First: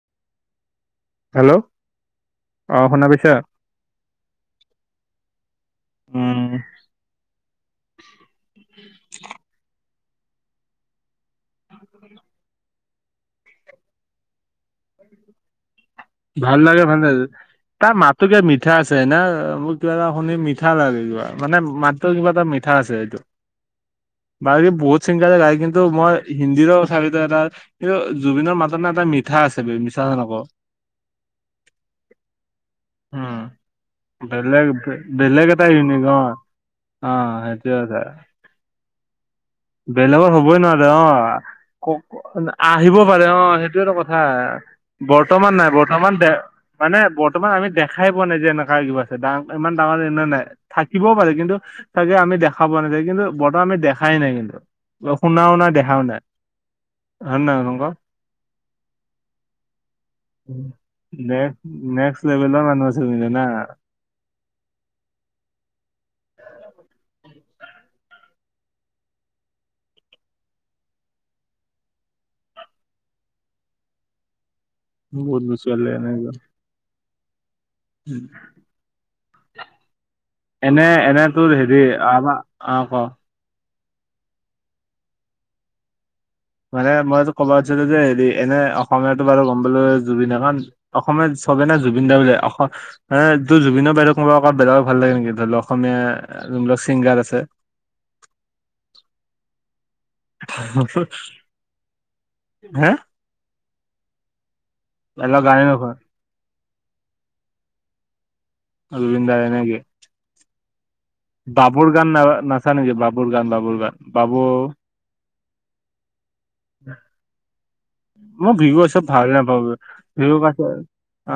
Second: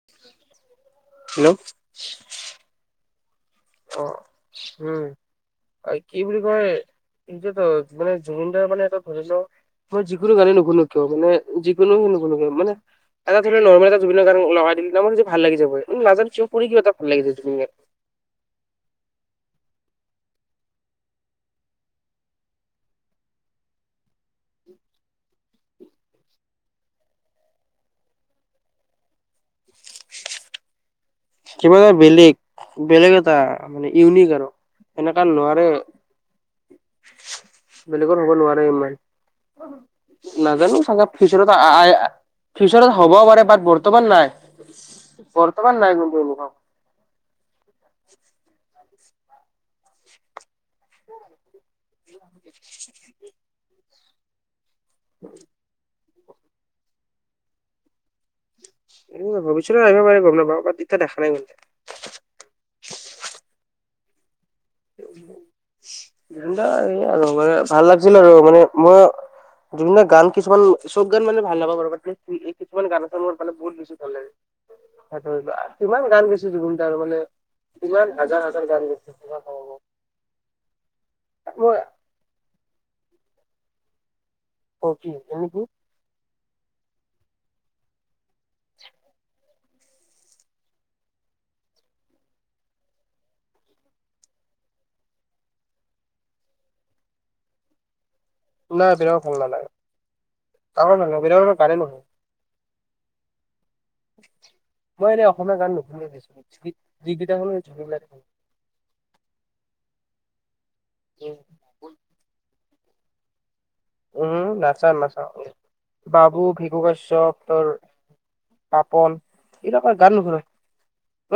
[inaudible] Hello অ শুনা পাইছা। অ উম কি বুলি উম কয়। এতিয়াতো মানে জুবিন দাৰ মানে এটা ধৰণৰ মই যিকোনো গানে নুশুনো কিয় মানে। যিকোনোনো লবলাগে মানে এটা ধৰি ল নৰ্মেল এটা জুবিন গানে লগ ই। [unintelligible] টো ক মিঠা আছে নে মোক কিবা এটা শুনি মিঠা লাগে কিবা মানে মাতটো কিবা এটা মিঠা আছে এইটো। বাকী বহুত চিংগাই গায় কিন্তু মই। হিন্দীৰো কথাপিতো এটা এই জুবিনৰ মাত নে এটা মিঠা আছে মিছা কথা নকৌ। কিবা এটা বেলেগ। বেলেগ এটা উম মানে ইউনিক আৰু। বেলেগ এনেকা বেলেগ নোৱাৰে এটা ইনিগ অ। অ সেইটোৱা দা। বেলেগৰ হ'ব নোৱাৰে ইমান বেলেগৰ হবই নাজানো নোৱাৰে অ চাগে ফিউচাৰত ক ফিউচাৰত আহিব হ'বও পাৰে অ বাট সেইয়েটো বৰ্তমান কথা। নাই বৰ্তমান নাই বৰ্তমান। [inaudible] মানে বৰ্তমান আমি দেখাই পোৱা নাই যে এনেকুৱা কিবা আছে ডা ইমান ডাঙৰ এনে নাই। থাকিবও পাৰে কিন্তু তাকে আমি দেখা পোৱা নাথাকে কিন্তু বৰ্তমান আমি দেখাই নাই কিন্তু। শুনাও না দেখাও না হয়ে ন। [inaudible] [inaudible] ভৱিষ্যত আহিবাৰে গম উম নাপাওঁ বাত এতিয়া দেখা নাই। [inaudible] নেক্স নেক্স লেভেল মানুহৰ আছিল কিন্তু না। [unintelligible] ভাল লাগিছিল আৰু মানে মইও [unintelligible] গান কিছুমান চব গান মানে ভাল নাপাওঁ [unintelligible] এই কিছুমান গানা নহয় মানে বহুত বেছি ভাল লাগে। বহুত বস্তু [unintelligible] কিমান গান গাইছে জুবিন তাৰ মানে কিমান হাজাৰ হাজাৰ গান গাইছে এনে এনে তোৰ মই হেৰি আমাৰ অ ক। [inaudible] মানে মই এইতো ক'ব খজিছিলো যে হেৰি এনে অসমীয়াটো বাৰু [unintelligible] এ তোৰ জুবিনৰ বাহিৰে কোনোবা অ বেলেগ ভাল লাগে নেকি ধৰি লও অসমীয়া যোনবিলাক চিংগাৰ আছে? নাই বেলেগক ভাল নালাগে। কাৰো ভাল নালাগে বেলেগৰ গানে নহয় [unintelligible] মই এনেই বেলেগ অসমীয়া গানে গান নুশুন নোশোনা বেছি, যি-যিকেইটা শুনো জুবিন দা শুনো। অ জুবিন দাৰে নেকি? বাবুৰ গান না-নাচান নেকি? বাবুৰ গান, বাবুৰ গান। উম বাবু নাচাও নাচাও বাবু, ভিকু কাশ্যপ তোৰ মই বিহু চব পাপন ভাল নাপাওঁ এইবিলাকৰ গান বিহু নুশুনো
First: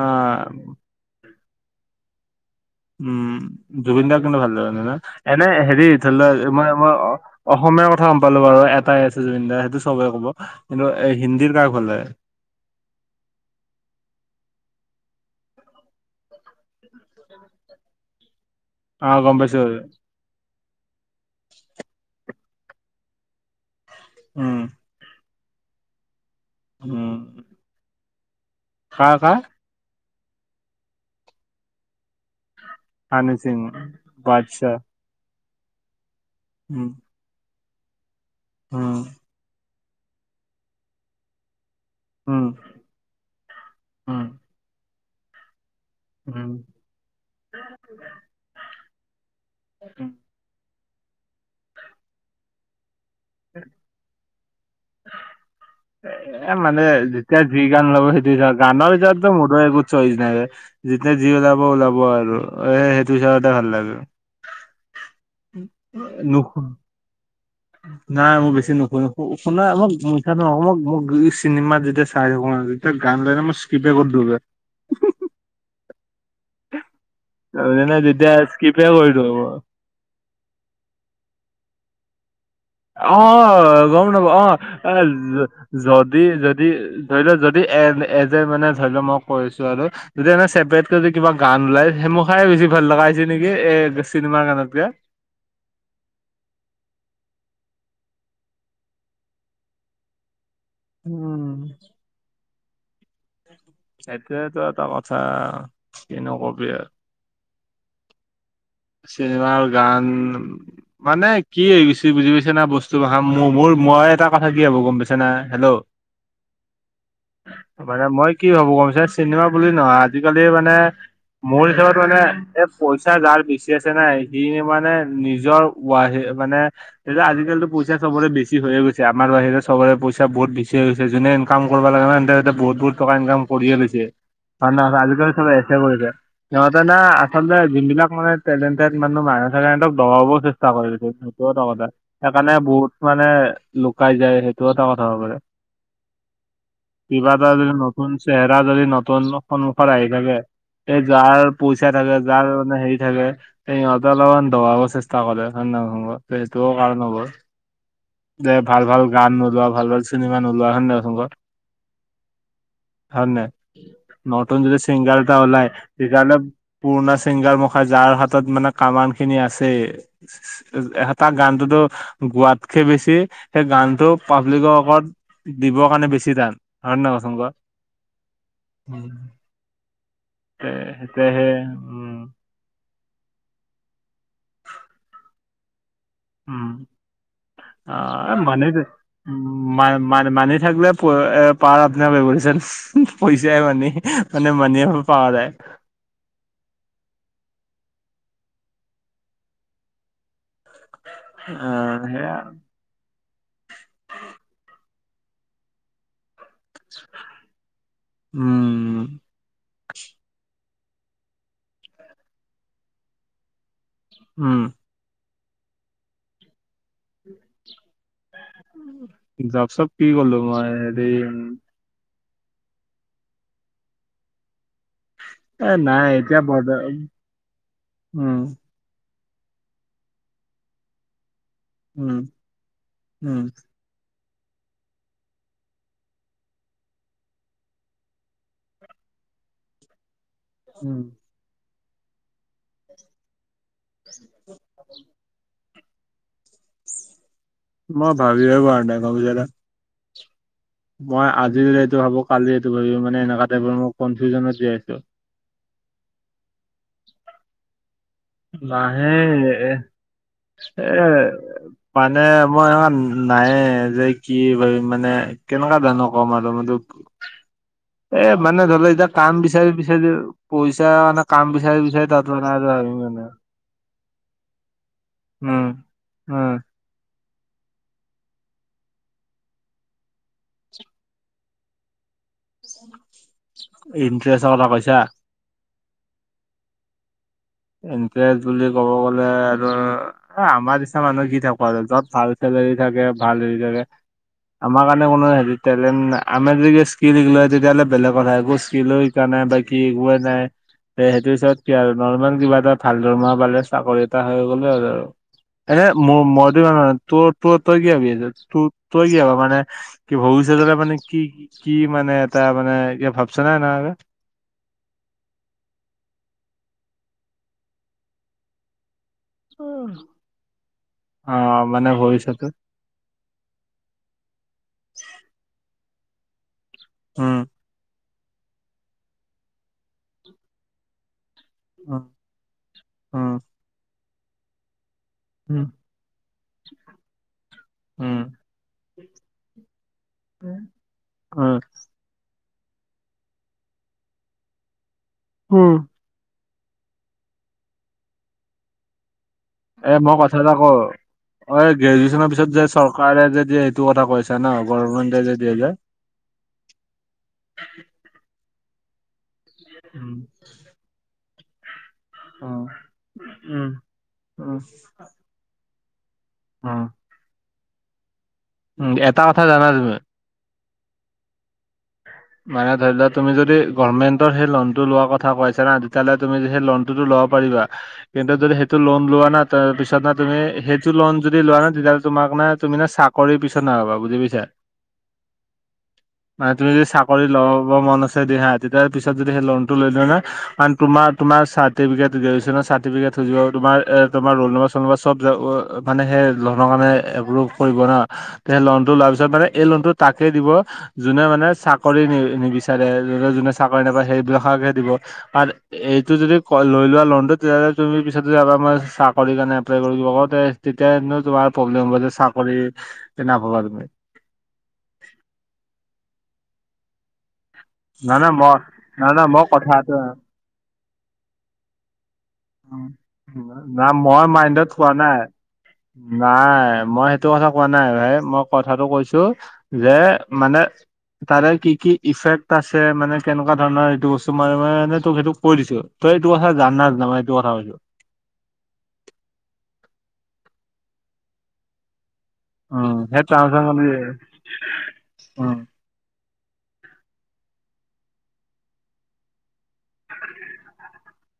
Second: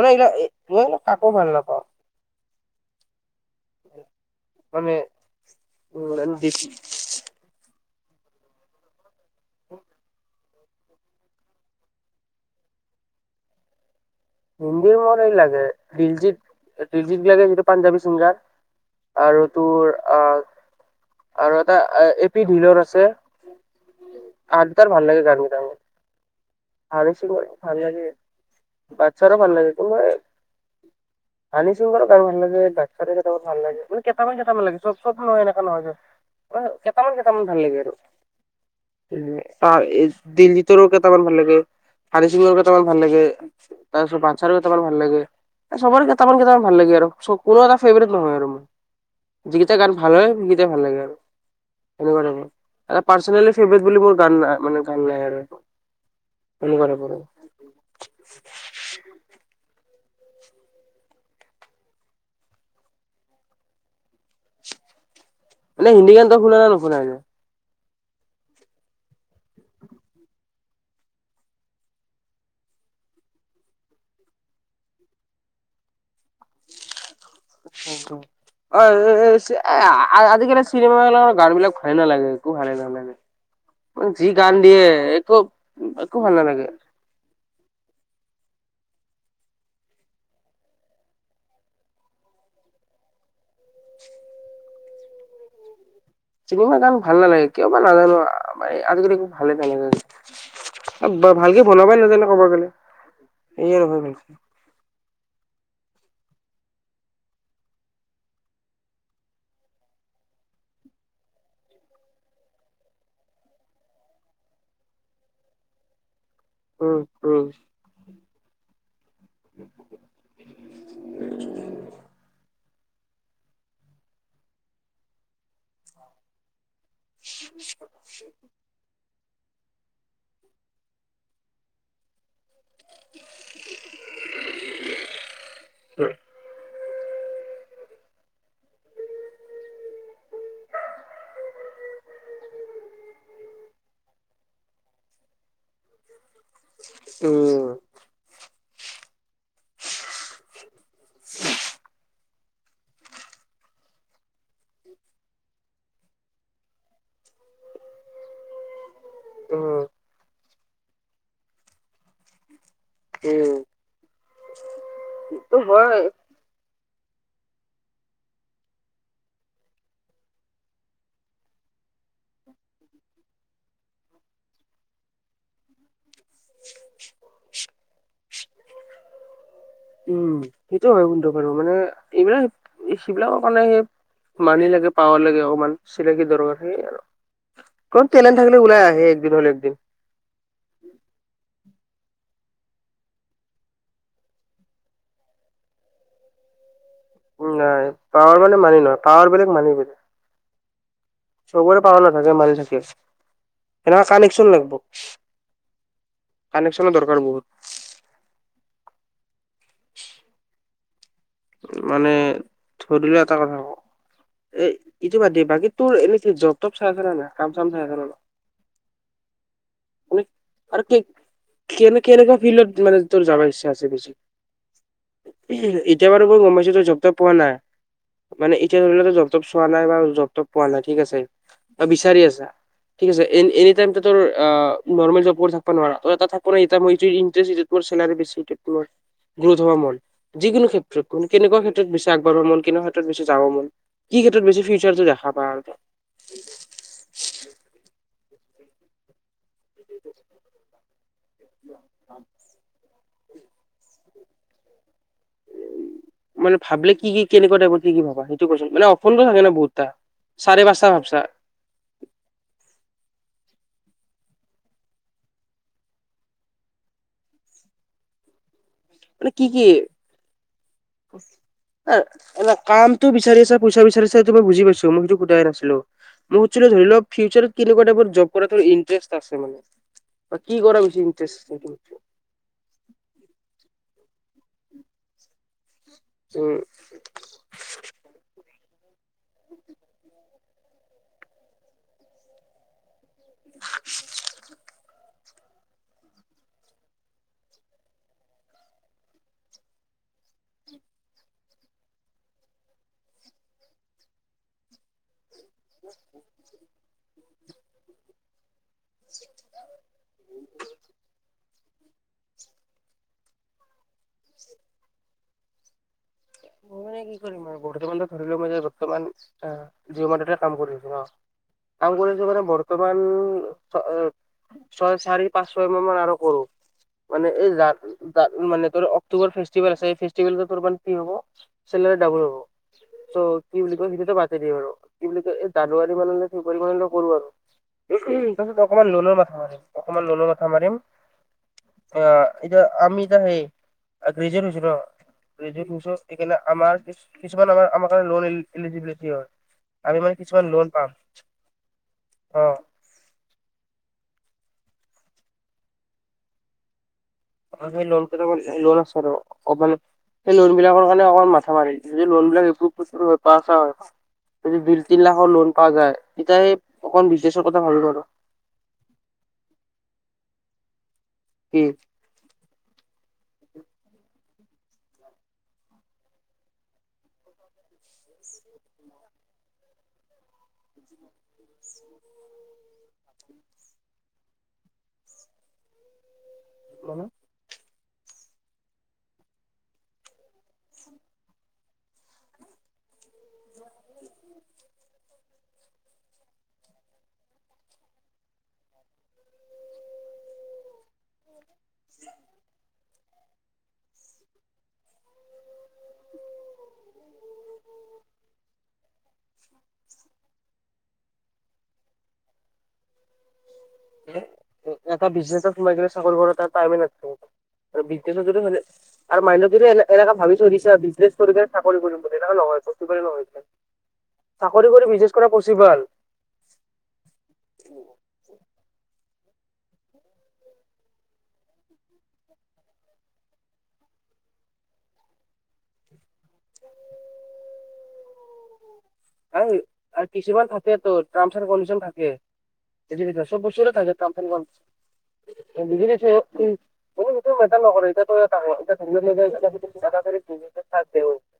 মানে এইগিলা কাকো ভাল নাপাওঁ। উম জুবিন দাৰ কিন্তু ভাল লাগানো মানে ন, এনে হেৰি উম, ধৰি লোৱা দিপ- মই-মই অসমীয়াৰ কথা গম পালো বাৰু এটাই আছে জুবিন দা সেইটো চবে ক'ব। কিন্তু এ হিন্দীৰ কাক ভাল লাগে? হিন্দীৰ মোৰ এই লাগে দিলজিত দিলজিত [unintelligible] যিটো পাঞ্জাবী চিংগাৰ অ গম আৰু পাইছো তোৰ আহ আৰু এটা এপি ঢিলৰ আছে উম আৰু [unintelligible] হানি সিঙৰ উম ভাল লাগে। কাৰ বাদচাহৰো কাৰ ভাল লাগে, কিন্তু সেই হানিছিংৰ গান ভাল লাগে [unintelligible] মানে হানি কেইটামান সিং ভাল লাগে, মানে কেটামান কেটামান বাদশাহ লাগে চব চন হয় এনেকা নহয় যে। উম কেইটামান কেইটামান ভাল লাগে আৰু। উম। অ এই দিলজিতৰো কেইটামান ভাল লাগে, উম হানিচিঙৰো কেইটামান ভাল লাগে, তাৰপিছত উম বাদচাৰো কেইটামান ভাল লাগে, এ চবৰে কেইটামান উম কেইটামান ভাল লাগে আৰু চ কোনো এটা ফেভৰেট নহয় আৰু মোৰ। যিকেইটা গান উম। ভাল হয় সেইকেইটাই ভাল লাগে আৰু [unintelligible] পৰ্চেনেলি ফেভট বুলি মোৰ গান নাই মানে গান নাই এ মানে আৰু [unintelligible] [unintelligible] চইচ নাই। যেতিয়া যি ওলাব ওলাব আৰু এ সেইটো হিচাপতে ভাল লাগে। [unintelligible] মানে হিন্দী গানটো শুনা নুশু নে নুশুনা এনে? নাই মই বেছি নুশুনো। শুন মই মিছা নহ মোক মোক চিনেমাত যেতিয়া চাই থাকো [unintelligible] যেতিয়া গান লগে মই স্কপে কৰি দিওঁ গে। যেনে যেতিয়া অ স্কিপে কৰি অই দিওঁ মই অই আ-আজিকালি চিনেমাবিলাকত গান বিলাক ভলেই নালাগে। ভালে নালাগে। অ অ গম যি নাপওঁ অ গান দিয়ে এ একো একো যদি ভাল নালাগে। যদি ধৰি লও যদি এ এজ এ মানে ধৰি লও মই কয় আছোঁ আৰু যেতিয়া এনে চেপাৰেটকৈ যদি কিবা গান ওলাই সেইমখাই বেছি ভাল লগা হৈছে নেকি এ চিনেমাৰ গানতকে। চিনেমা গান ভাল নালাগে কিয় বা নাজানো আৰু মানে আজিকালি ভালে নালগে। [unintelligible] উম ভালকে বনাব‌ই নাজানে কব গ'লে। [unintelligible] সেইটোয়েতো এটা কথা কিনো কবি আৰু চিনেমাৰ গান মানে কি গৈছে বুজি পাইছে না বস্তুবাষা মোৰ মোৰ মই এটা কথা কি হ'ব গম পাইছে না হেল্ল' উম উম মানে মই কি ভাবোঁ ক‌ও যে চিনেমা বুলি নহয় আজিকালি মানে মোৰ হিচাপত মানে এ পইচা যাৰ পিছ আছে নাই সি মানে নিজৰ মানে এতিয়া আজিকালিটো পইচা চবৰে বেছি হৈ গৈছে আমাৰ বাহিৰে চবৰে পইচা বহুত হৈছে যোনে ইনকাম কৰিব লাগে ন- বহুত বহুত টকা ইনকাম কৰিয়ে লৈছে কাৰণ আজিকালি চবে এছে কৰিছে সিহঁত [unintelligible] আচলতে যোন বিলাক মানে টেলেণ্টেড মানুহ [unintelligible] দবাবও চেষ্টা কৰিছিল সেইটো এটা কথা সেইকাৰণে বহুত মানে লুকাই যায় সেইটো এটা কথা হ'ব পাৰে কিবা উম ভাবি নতুন চেহেৰা যদি নতুন সন্মুখত আহি থাকে এই যাৰ পইচা থাকে যাৰ মানে হেৰি থাকে সিহঁতে অলপমান দবাব চেষ্টা কৰে ত সেইটোও কাৰণ হ'ব দে ভাল ভাল গান উম নোলোৱা উম। ভাল ভাল চিনেমা নোলোৱা হয় নহয় হয় নাই নতুন যদি ছিংগাৰ এটা ত ওলাই হয় তেতিয়াহ'লে পুৰণা চিংগাৰ মুখা যাৰ হাত ত মানে কামান খিনি আছে এটা গানটোতো গোৱাতকে বেছি সেই গানটো পাব্লিকৰ ওপৰত দিবৰ কাৰণে বেছি টান হয়নে নহয় কচোন ক উম সেইটো হয় কিন্তু তেতিয়াহে বাৰু মানে উম এইবিলাক সেইবিলাকৰ কাৰণে সে মানি লাগে পাৱ লাগে অকমান চিনাকি দৰকাৰ উম সেই আৰু অ মানি একদিন। মান মানি থাকলে এ পাৱাৰ আপনাৰচ পইচাই মানি মানে মানি পাৱ যায় নাই পাৱাৰ মানে মানি নহয় পাৱাৰ বেলেগ মানি বেলেগ অ চবৰে পাৱাৰ নাথাকে সেয়া মাণি থাকে সেনেকুৱা কানেকচন লাগিব কানেকচনৰ দৰকাৰ বহুত। উম মানে ধৰিলোৱা এটা কথা উম ক এই ইটো বাদ দে বাকী তোৰ এনে জব তব চাই আছে নে কাম চাম চাই আছে ন যপ চপ কি কৰিলোঁ মই আৰু কে হেৰি উ কেনে কেনেকুৱা ফিল্ডত মানে তোৰ যাবাৰ ইচ্ছা আছে বেছি এ নাই এতিয়া বাৰু মই গম বৰ্ত পাইছোঁ তই জব চপ পোৱা নাই উম মানে তেতিয়া ধৰি ল জবটপ চোৱা নাই বা জবটপ পোৱা নাই ঠিক আছে উম বিচাৰি আছা ঠিক আছে উম এ এনি টাইম ত তোৰ অ নৰ্মেল জব কৰি থাকিব নোৱাৰা তই এটা থাকব [unintelligible] গুৰু ধৰ্মত যিকোনো উম কেনেকা ক্ষেত্ৰত বিচাগবঢ় মন কেনে ক্ষেত্ৰতবেছি যাব মন কি ক্ষেত্ৰত বে [unintelligible] মই ভাবিব পাৰা নাই [unintelligible] [unintelligible] মই আজি যদি এইটো ভাবোঁ কালি এইটো ভাবি মানে এনেকুৱা টাইপৰ মই কনফিউজনত জীয়াই আছোঁ মানে ভাবিলে কি কেনেকুৱা টাইপ কি ভাবা সেইটো কৈছোন মানে লাহে অসমটো থাকে ন এ বহুতটা চাৰে পাঁচটা ভাবছা এ মানে মই এনেমান নাইে যে কি মানে। কেনেকুৱা ধানৰ কম আৰু তোক। এ মানে ধৰি ল এতিয়া মানে কাম কি কি বিচাৰি -বিচাৰি। পইচা মানে কাম বিচাৰি- এ বিচাৰি [unintelligible] নাই আৰু কামটো মানে। বিচাৰি আছা পইচা বিচাৰিা ত মই বুজি পাইছো মই সেইট উম নাছিলোই উম সধি ধৰি লক ফিউচাৰত কি লগা এটা জব কৰা ইন্টাৰেষ্ট আছে মান বা কি কৰাত ইটাৰেষ্ট আছে। ইণ্টাৰেষ্টৰ কথা কৈছা। উম', ইণ্টাৰেষ্ট বুলি ক'ব গ'লে আৰু। অ', আমাৰ নিচিনা মানুহ কি থাকো আৰু য'ত ভাল চেলেৰী থাকে। ভাল হেৰি থাকে আমাৰ কাৰণে কোনো হেৰি টেলেনট আমাৰ যদিয়া স্কিল হয় তেতিয়াহ'লে বেলেগ কথা একো স্কিলো শিকা নাই বাকি একোৱেই নাই। এইটো হৈছে [unintelligible] আৰ নৰ্মেল। কিবা এটা ভাল দৰমহা পালে চাকৰি এটা হৈ গ'লে আৰু আৰু এনে মোৰ মইটো তোৰ- তোৰ তই কি ভাবি আছা তোৰ তই কি ভাবি আছা মানে কি ভৱিষ্যতৰে মানে কি? কি মানে এটা মানে ই ভাবছ নে এনেকে। মোৰ কি কৰিম [unintelligible] আৰু বৰ্তমান ত ধৰিলো মই বৰ্তমান। অ', জিম মাৰতে কাম কৰি আছো ন- অ মানে কাম কৰিছো মানে ভৱিষ্যতে ঘৰত বৰ্তমান ছয় চাৰি পাঁচ ছয় মান আৰু কৰো। মানে উম এই মানে তোৰ অক্টোবৰ ফেষ্টিভেল আছে ফেষ্টিভেল তোৰ মান কি হ'ব। চেলাৰী উম ডোবোল হ'ব তৌ উম কি বুলি কয় সেইটো পাতি দে বাৰু। কি বুলি এই উম জানুৱাৰী মানে ফেব্ৰুৱাৰী মানে কৰো আৰু। উম তাৰপিছত অকণমান লোনৰ মাথা মাৰিম অকনমান লোনৰ মাথা মাৰিম। উম', অ', এতিয়া আমি এতিয়া সেই গ্ৰেজুয়েট হৈছো ৰ উম গ্ৰেজয়েট হৈছো। সেইকাৰণে আমাৰ কিছুমান আমাৰ- আমাৰ কাৰণে লোন এলিজিবিলিটি হয়। এ আমি মই মানে কথা কিছুমান এটা ক লোন পাম অ', গ্ৰেজুৱেশ্যনৰ অ পিছত যে- চৰকাৰী চৰকাৰে যদি সেইটো কথা কৈছা ন- গভৰ্মেন্টে দাই দিয়ে যে। অ সেই লোন লোন আছে আৰু অকমান উম সেই লোন বিলাকৰ কাৰণে অকমান মাথা মাৰিম। যদি লোন বিলাক এভ উম পাছ হয় যদি দুই তিনি লাখৰ লোন পোৱা যায়। তেতিয়া অকমান বিজনেছৰ কথা ভাবিম আৰু উ এটা কথা জানা নে নাজানা? কি? মানে ধৰি লোৱা তুি যদি গমেন্ৰ লটো ল কথা কৈছা তেতিয়া হলে তুমি সে লোন টো তো ল'ব পাৰিবা। কিন্তু যদি সেইটো লোন লোৱা না তাৰ পিছত নে তুমি সেইটো লোন যদি লোৱা না তেতিয়াহ'লে তোমাক নে তুমি নে চাকৰি। কৰি পিছত নাপাব বুজি পাইছ মানে লব ব বমনাতি পিত য লটো লৈ ত [unintelligible] [unintelligible] মানে সেই লনৰ কাৰণে এপ্ৰোভ কৰিব নোৱাৰো। তে লোনতটো লোৱাৰ পিছত মানে এই লোনতটো তাকে দিব যোনে মানে চাকৰি কৰি নি নিবিচাৰে জোনে জোনে নে চাকৰি নাপায় সেইবিলাকক হে দিব আৰু এইটো যদি লৈ লোৱা লোনতটো তেতিয়া হ'লে তুমি পিছত যদি ভাবা মই চাকৰি কাৰণে এপ্লাই কৰিব পাৰোঁ। তেতিয়ান তোমাৰ প্ৰব্লেম হব যে- চাকৰি নাাপবা তুমি [unintelligible] এটা বিজনেছত সোমাই গ'লে চাকৰি কৰাৰ তাত টাইমে নাথাকিব। আৰু না বিজনেছত না যদি মই হ'লে না না আৰু মই মান্যত যদি কথাটো এনেকা ভাবি থৈ দিছা বিজনেছ কৰি পে চাকৰি কৰিম। [unintelligible] না মই মাইণ্ডত চাকৰি কৰি থোৱা বিজনেছ নাই কৰা পচিবল। নাই মই সেইটো কথা কোৱা নাই ভাই, মই কথাটো কৈছোঁ যে মানে তাৰে কি কি ইফেক্ট আছে মানে কেনেকুৱা ধৰণৰ এইটো বস্তু মাৰে মাৰে মানে তোক সেইটো কৈ দিছোঁ। তই এইটো কথা জান [unintelligible] মই এইটো কথা কৈছোঁ। [unintelligible] কিছুমান থাকে তোৰ, ট্ৰমাছ আৰ কনডিচন থাকে। উম সেই [unintelligible] চব ট্ৰাঞ্চলেচন বস্তুৰে কৰি থাকে ট্ৰামছ এণ্ড উম [unintelligible] মোৰ সেইটো মেটাৰ নকৰে, এতিয়া তই [unintelligible]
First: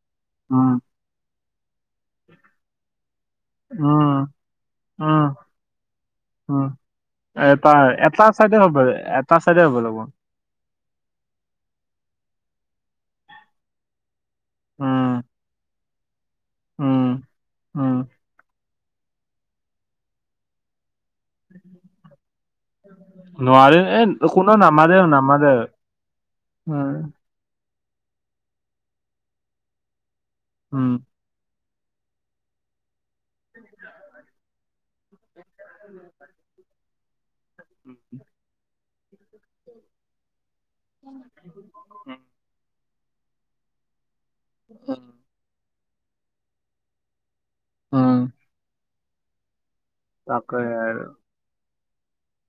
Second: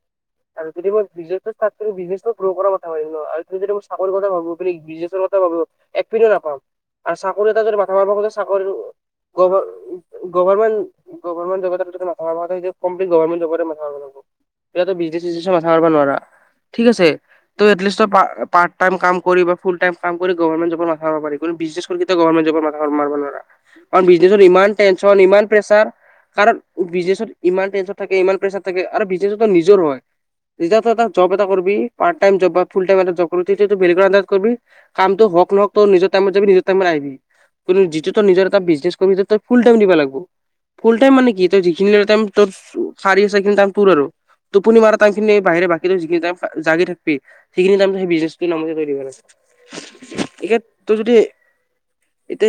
উম আৰু যদি মই বিজনেছটো ষ্টাৰ্ট কৰি বিজনেছটো গ্ৰ' কৰাৰ মাথা মাৰিম ন' আৰু আৰু যদিমই চাকৰি উম কথা ভাবোঁ [unintelligible] বিজনেছৰ উম কথা ভাবোঁ এক পিনেও নাপাম। উম আৰু চাকৰি এটা যদি মাথা মাৰিব এটা খোজা চাইডে চাকৰি হ'ব এটা চাইডে হ'ব লাগিব। গভাৰমেণ্ট, গভাৰমেণ্ট জব এটা [unintelligible] কমপ্লিট গভাৰমেণ্ট জব এটাতে মাথা মাৰিব লাগিব। তই ইয়াতে উম বিজনেছ চিজনেছৰ মাথা মাৰব নোৱাৰা ঠিক আছে, উম ত' উম এটলিষ্টৰ পা-পাৰ্ট টাইম কাম কৰি বা ফুল টাইম কাম কৰিম গভাৰমেণ্ট জবৰ মাথা মাৰব পাৰি কিন্তু বিজনেছ কৰি কেতিয়াও গভাৰমেণ্ট জবৰ মাথা মাৰব নোৱাৰা। নোৱাৰি এ কাৰ বিজনেছত কোনো ইমান নামাৰে টেনচন, ইমান নামাৰে প্ৰেচাৰ কাৰণ উম বিজনেছত ইমান টেনচন থাকে, ইমান প্ৰেচাৰ থাকে আৰু বিজনেচো তোৰ নিজৰ হয়, উম যেতিয়া এটা জব এটা কৰিবি পাৰ্ট টাইম জব বা ফুল টাইম এটা জব কৰিবি তেতিয়াতো বেলেগৰ আণ্ডাৰত কৰিবি, কামটো হওক নহওক তই নিজৰ টাইমত যাবি নিজৰ টাইমত আহিবি কিন্তু যিটো তই নিজৰ এটা বিজনেছ কৰিব তই ফুল টাইম দিব লাগব। ফুল টাইম মানে কি তই যিখিনিলৈকে উম টাইম তোৰ শাৰী ছেকেন টাইম তোৰ আৰু। টোপনি মাৰ টাইমখিনিৰ বাহিৰে বাকী তই যিখিনি টাইম জাগি থাকিবি সেইখিনি টাইম উম সেই বিজনেছটো নামতে দিব [unintelligible] তাকে একে আৰু তোৰ যদি এতি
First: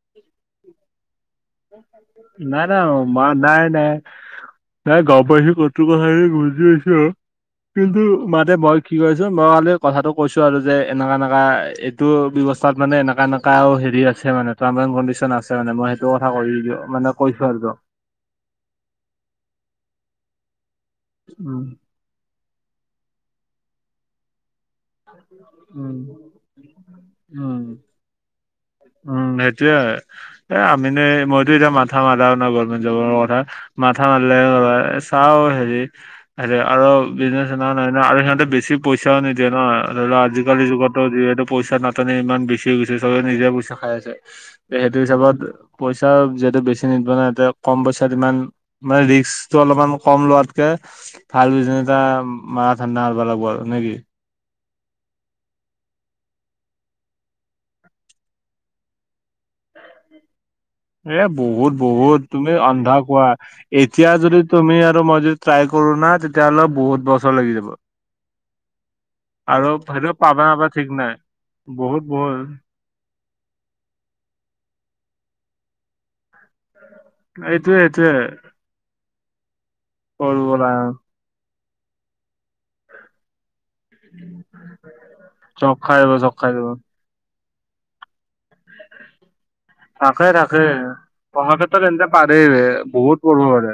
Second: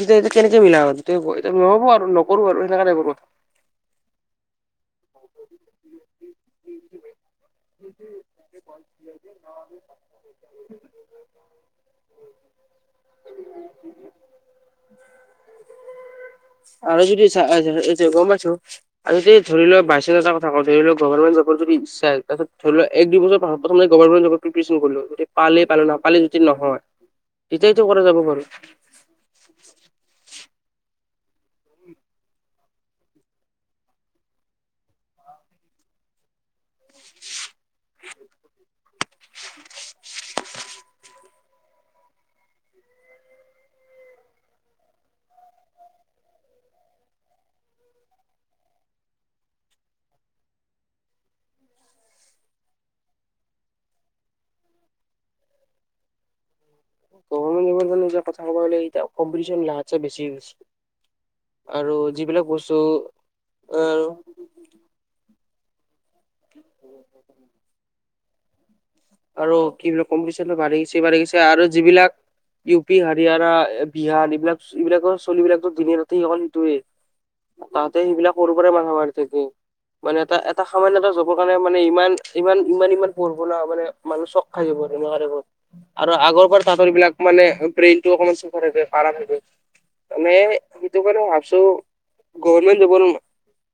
ইতিয়া তিয়া কেনেকে মিলাব। [unintelligible] নকৰো আৰু নাই না সেনেকা টাইপৰ কথা মা নাই নাই নাই গম পাইছোঁ কোনটোৰ কথা যে গুৰুত্ব দিছ। কিন্তু মাতে মই কি কৈছোঁ মই কালি কথাটো কৈছোঁ আৰু যে এনেকা এনেকা এ টো ব্যৱস্থাত মানে এনেকা এনেকাও হেৰি আছে মানে। ট্ৰাম এণ্ড কণ্ডিচন আছে মানে মই সেইটো কথা কৈ মানে কৈছোঁ আৰু [unintelligible] তে গম পাইছোঁ। যদি ধৰি লওক বাইচাঞ্চ এটা কথা কওঁ ধৰি লওঁক গভাৰমেণ্ট জবৰ উম যদি ইচ্ছা হয় তাৰছত ধৰি লোৱা এক দুই দুছৰ পাছত প্ৰথমে গভাৰ্মেণ্ট জবত প্ৰিপেচন কৰি লোৱা যদি পালে পালোঁ, উম নাপালে যদি নহয় তেতিয়টো উম এইটো কৰা যাব বাৰু। উম, সেইটোয়ে এ, আমিনো মইতো এতিয়া মাথা মাৰাও নাই গভমেণ্ট জবৰ কথা মাথা মাৰিলে ৰ চাওঁ হেৰি। আৰু বিজনেচ অনা নাই ন' আৰু সিহঁতে বেছি পইচাও নিদিয়ে ন' ধৰি লোৱা আজি আজিকালি যুগতো যিহেতু পইচা নাটানি ইমান বেছি গৈছে, চবেই নিজে পইচা খাই আছে। সেইটো হিচাপত পইচা যিহেতু বেছি নিদিব না, তে কম পইচাত ইমান মানে ৰিস্কটো অলপমান কম লোৱাতকে ভাল বিছনেছ এটা মাৰা ধান্দা মাৰবা লাগব আৰু নেকি? গভাৰ্মেণ্ট জবৰ এতিয়া নিজৰ কথা ক'ব গ'লে এতিয়া কম্পিটিচন লাখতকে বেছি হৈ গৈছে। এ, বহুত বহুত, তুমি অন্ধা কোৱা, আৰু এতিয়া যদি তুমি আৰু মই যদি ট্ৰাই কৰোঁ না তেতিয়াহ'লে বহুত বছৰ লাগি যাব। আৰু কি সেইটো পাবা কম্পিটিচনটো নাপা বাঢ়ি ঠিক গৈছে নাই বাঢ়ি গৈছে আৰু বহুত যিবিলাক বহুত ইউ সেই হাৰিয়ানা বিহাৰ এইবিলাক এইবিলাকৰ চলিবিলাকো দিনে ৰাতিয়ে অকল সেইটোয়ে এইটোয়ে তাহাঁতে এইটোয়ে সেইবিলাক সৰু পৰাই মাথা মাৰি থাকে মানে এটা কৰিব এটা লাগে সামান্য এটা জব ৰ কাৰণে মানে ইমান ইমান ইমান ইমান পঢ়ব লগা হয় মানুহ চক খাই যাব এনেকোৱা টাইপৰ চক খাই যাব আৰু চক আগৰ খাই পৰা যাব তাঁহতৰ সেইবিলাক মানে ব্ৰেইনটো অকমান স্কৰ পৰে যে কাৰা থাকে থাকে মানে থাকে সেইটো কাৰণে মই পঢ়া ভাবচো ক্ষেত্ৰত এন্তে পাৰে গভৰ্ণমেণ্ট জব ন বহুত পঢ়িব পাৰে